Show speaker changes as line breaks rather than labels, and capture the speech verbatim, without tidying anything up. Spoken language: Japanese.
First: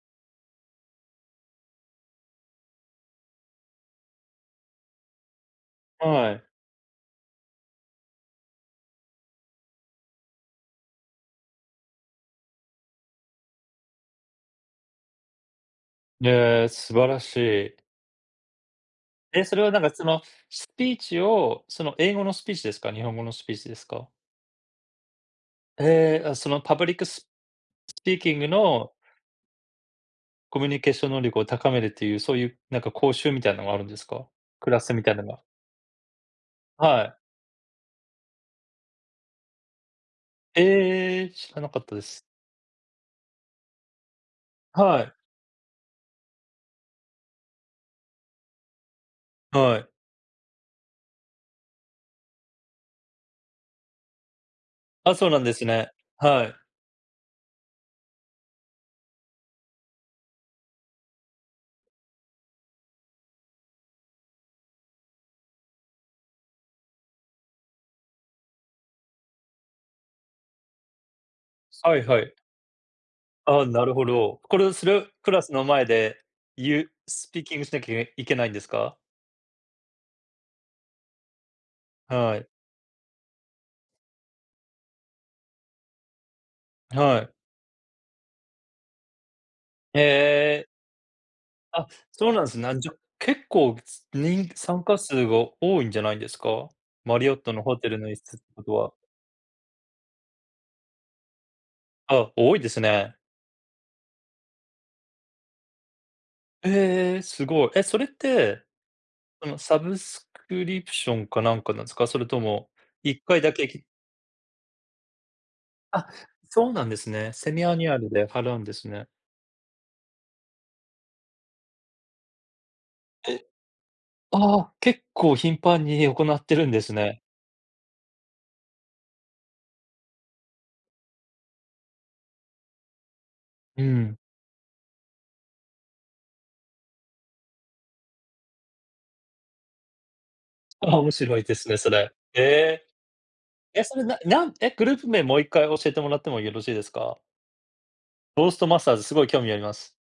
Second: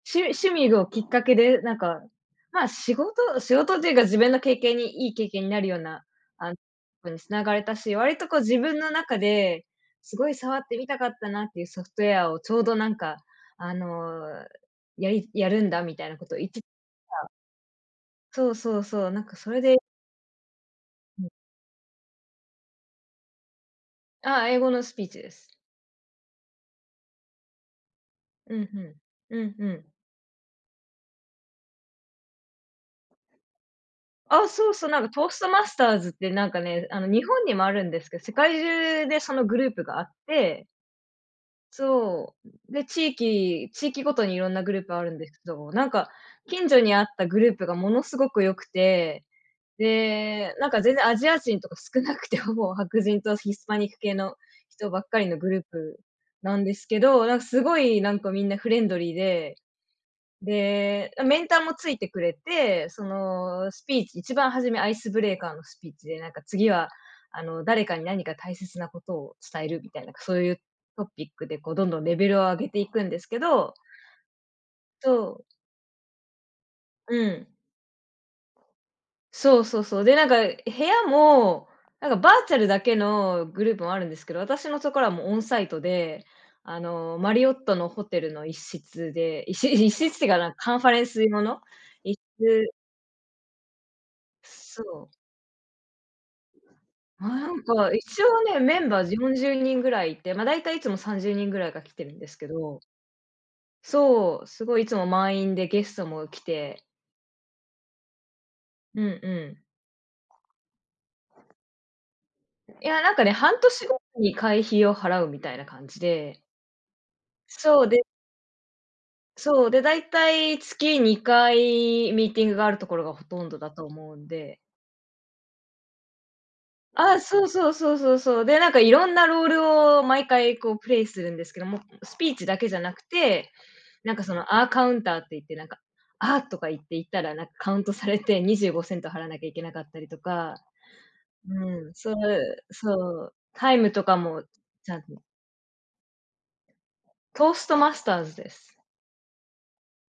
しゅ趣味をきっかけで、なんか、ま、仕事仕事っていうか自分の経験に、いい経験になるような、
はい。
あ、とこに繋がれたし、割と、こう、自分の中ですごい触ってみたかったなっていうソフトウェアをちょうど、なんか、あの、やりやるんだみたいなことを言って
ええ、素晴ら
た。
しい。
そうそうそう、なんか、
え、
そ
そ
れ
れは、な
で
んか、その、スピーチ
うん。
を、その、英語のスピーチですか、日本語のスピーチですか？
あ、英語のスピーチです。
ええ、あ、その、パブリックススピーキング
うん、ふ
の
ん。うんうん。
コミュニケーション能力を高めるっていう、そういう、なんか講習みたいのがあるんですか？
あ、
ク
そう、
ラ
そ、
ス
な
み
んか、
たい
ト
の
ース
が。
トマスターズって、なんかね、あ
は
の、
い。
日本にもあるんですけど、世界中でそのグループがあって。
ええ、知らなかったです。
そう。で、地域地域ごとにいろんなグループあ
は
る
い。
んですけど、なんか、近所にあったグループがものすごくよくて。
はい。
で、なんか、全然アジア人とか少なくて、ほぼ白人とヒスパニック系の人ばっ
あ、
かり
そう
の
なん
グ
で
ルー
すね。
プ
は
な
い。
んですけど、なんか、すごい、なんか、みんなフレンドリーで、で、メンターもついてくれて、その、スピーチいちばん初めアイスブレーカーのスピーチで、なんか、次は、あの、誰かに何か大切なことを伝えるみたいな、そういうトピックで、こう、どん
は
どん
い
レ
は
ベ
い。
ルを上げていくんですけ
ああ、
ど。
なるほど。これをす
そ
るクラ
う。
スの前で言う
う
スピー
ん。
キングしなきゃいけいけないんですか？
そうそうそう。で、なんか、部屋も、なんか、バ
は
ー
い。
チャルだけのグループもあるんですけど、私のところはもうオンサイトで、あの、
は
マ
い。
リオットのホテルの一室で、いし一室ってか、なん
ええ。
カンファレンス用の
あ、
一
そうなんす、
室。
なんじゅ結構にん
そ
参加
う。
数が多いんじゃないんですか？マリオッ
な
ト
ん
のホテ
か
ルの一
一
室っ
応
て
ね、
こと
メン
は。
バーよんじゅうにんぐらいいて、ま、大体いつもさんじゅうにんぐらいが来てるんで
あ、
すけ
多いです
ど。
ね。
そう、すごい、いつも満員でゲストも来て。
ええ、すごい。え、それって、
うんう
その
ん。
サブスクリプションかなんかなんすか？それとも、
いや、
い
なん
っ
かね、
かいだ
半
けけ
年ごとに会費を払うみたいな感じ
あ、
で。
そうなんですね。セミア
そう、
ニュア
で
ルで払うんですね。
そう、で、大体月にかいミーティングがあるところがほと
え、
んどだと思うん
あ
で。
あ、結構頻繁に行ってるんですね。
あ、そうそうそうそうそう。で、なんか、色んなロールを毎回、こう、プレイするんですけども、スピーチだけじゃなくて、
う
なん
ん。
か、その、あカウンターって言って、なんか、あ、とか言って言ったら、なんかカウントされて、にじゅうごセント払わなきゃいけなかったりとか。
ああ、面白いです
う
ね、そ
ん、
れ。
そう、
へえ。
そう、タイ
え、
ム
それ、
とか
なな
も
ん、え、グ
ち
ルー
ゃん
プ
と
名
ね。
もういっかい教えてもらってもよろしいですか？
トーストマスターズ
ト
で
ーストト
す。
マスターズ、すごい興味あります。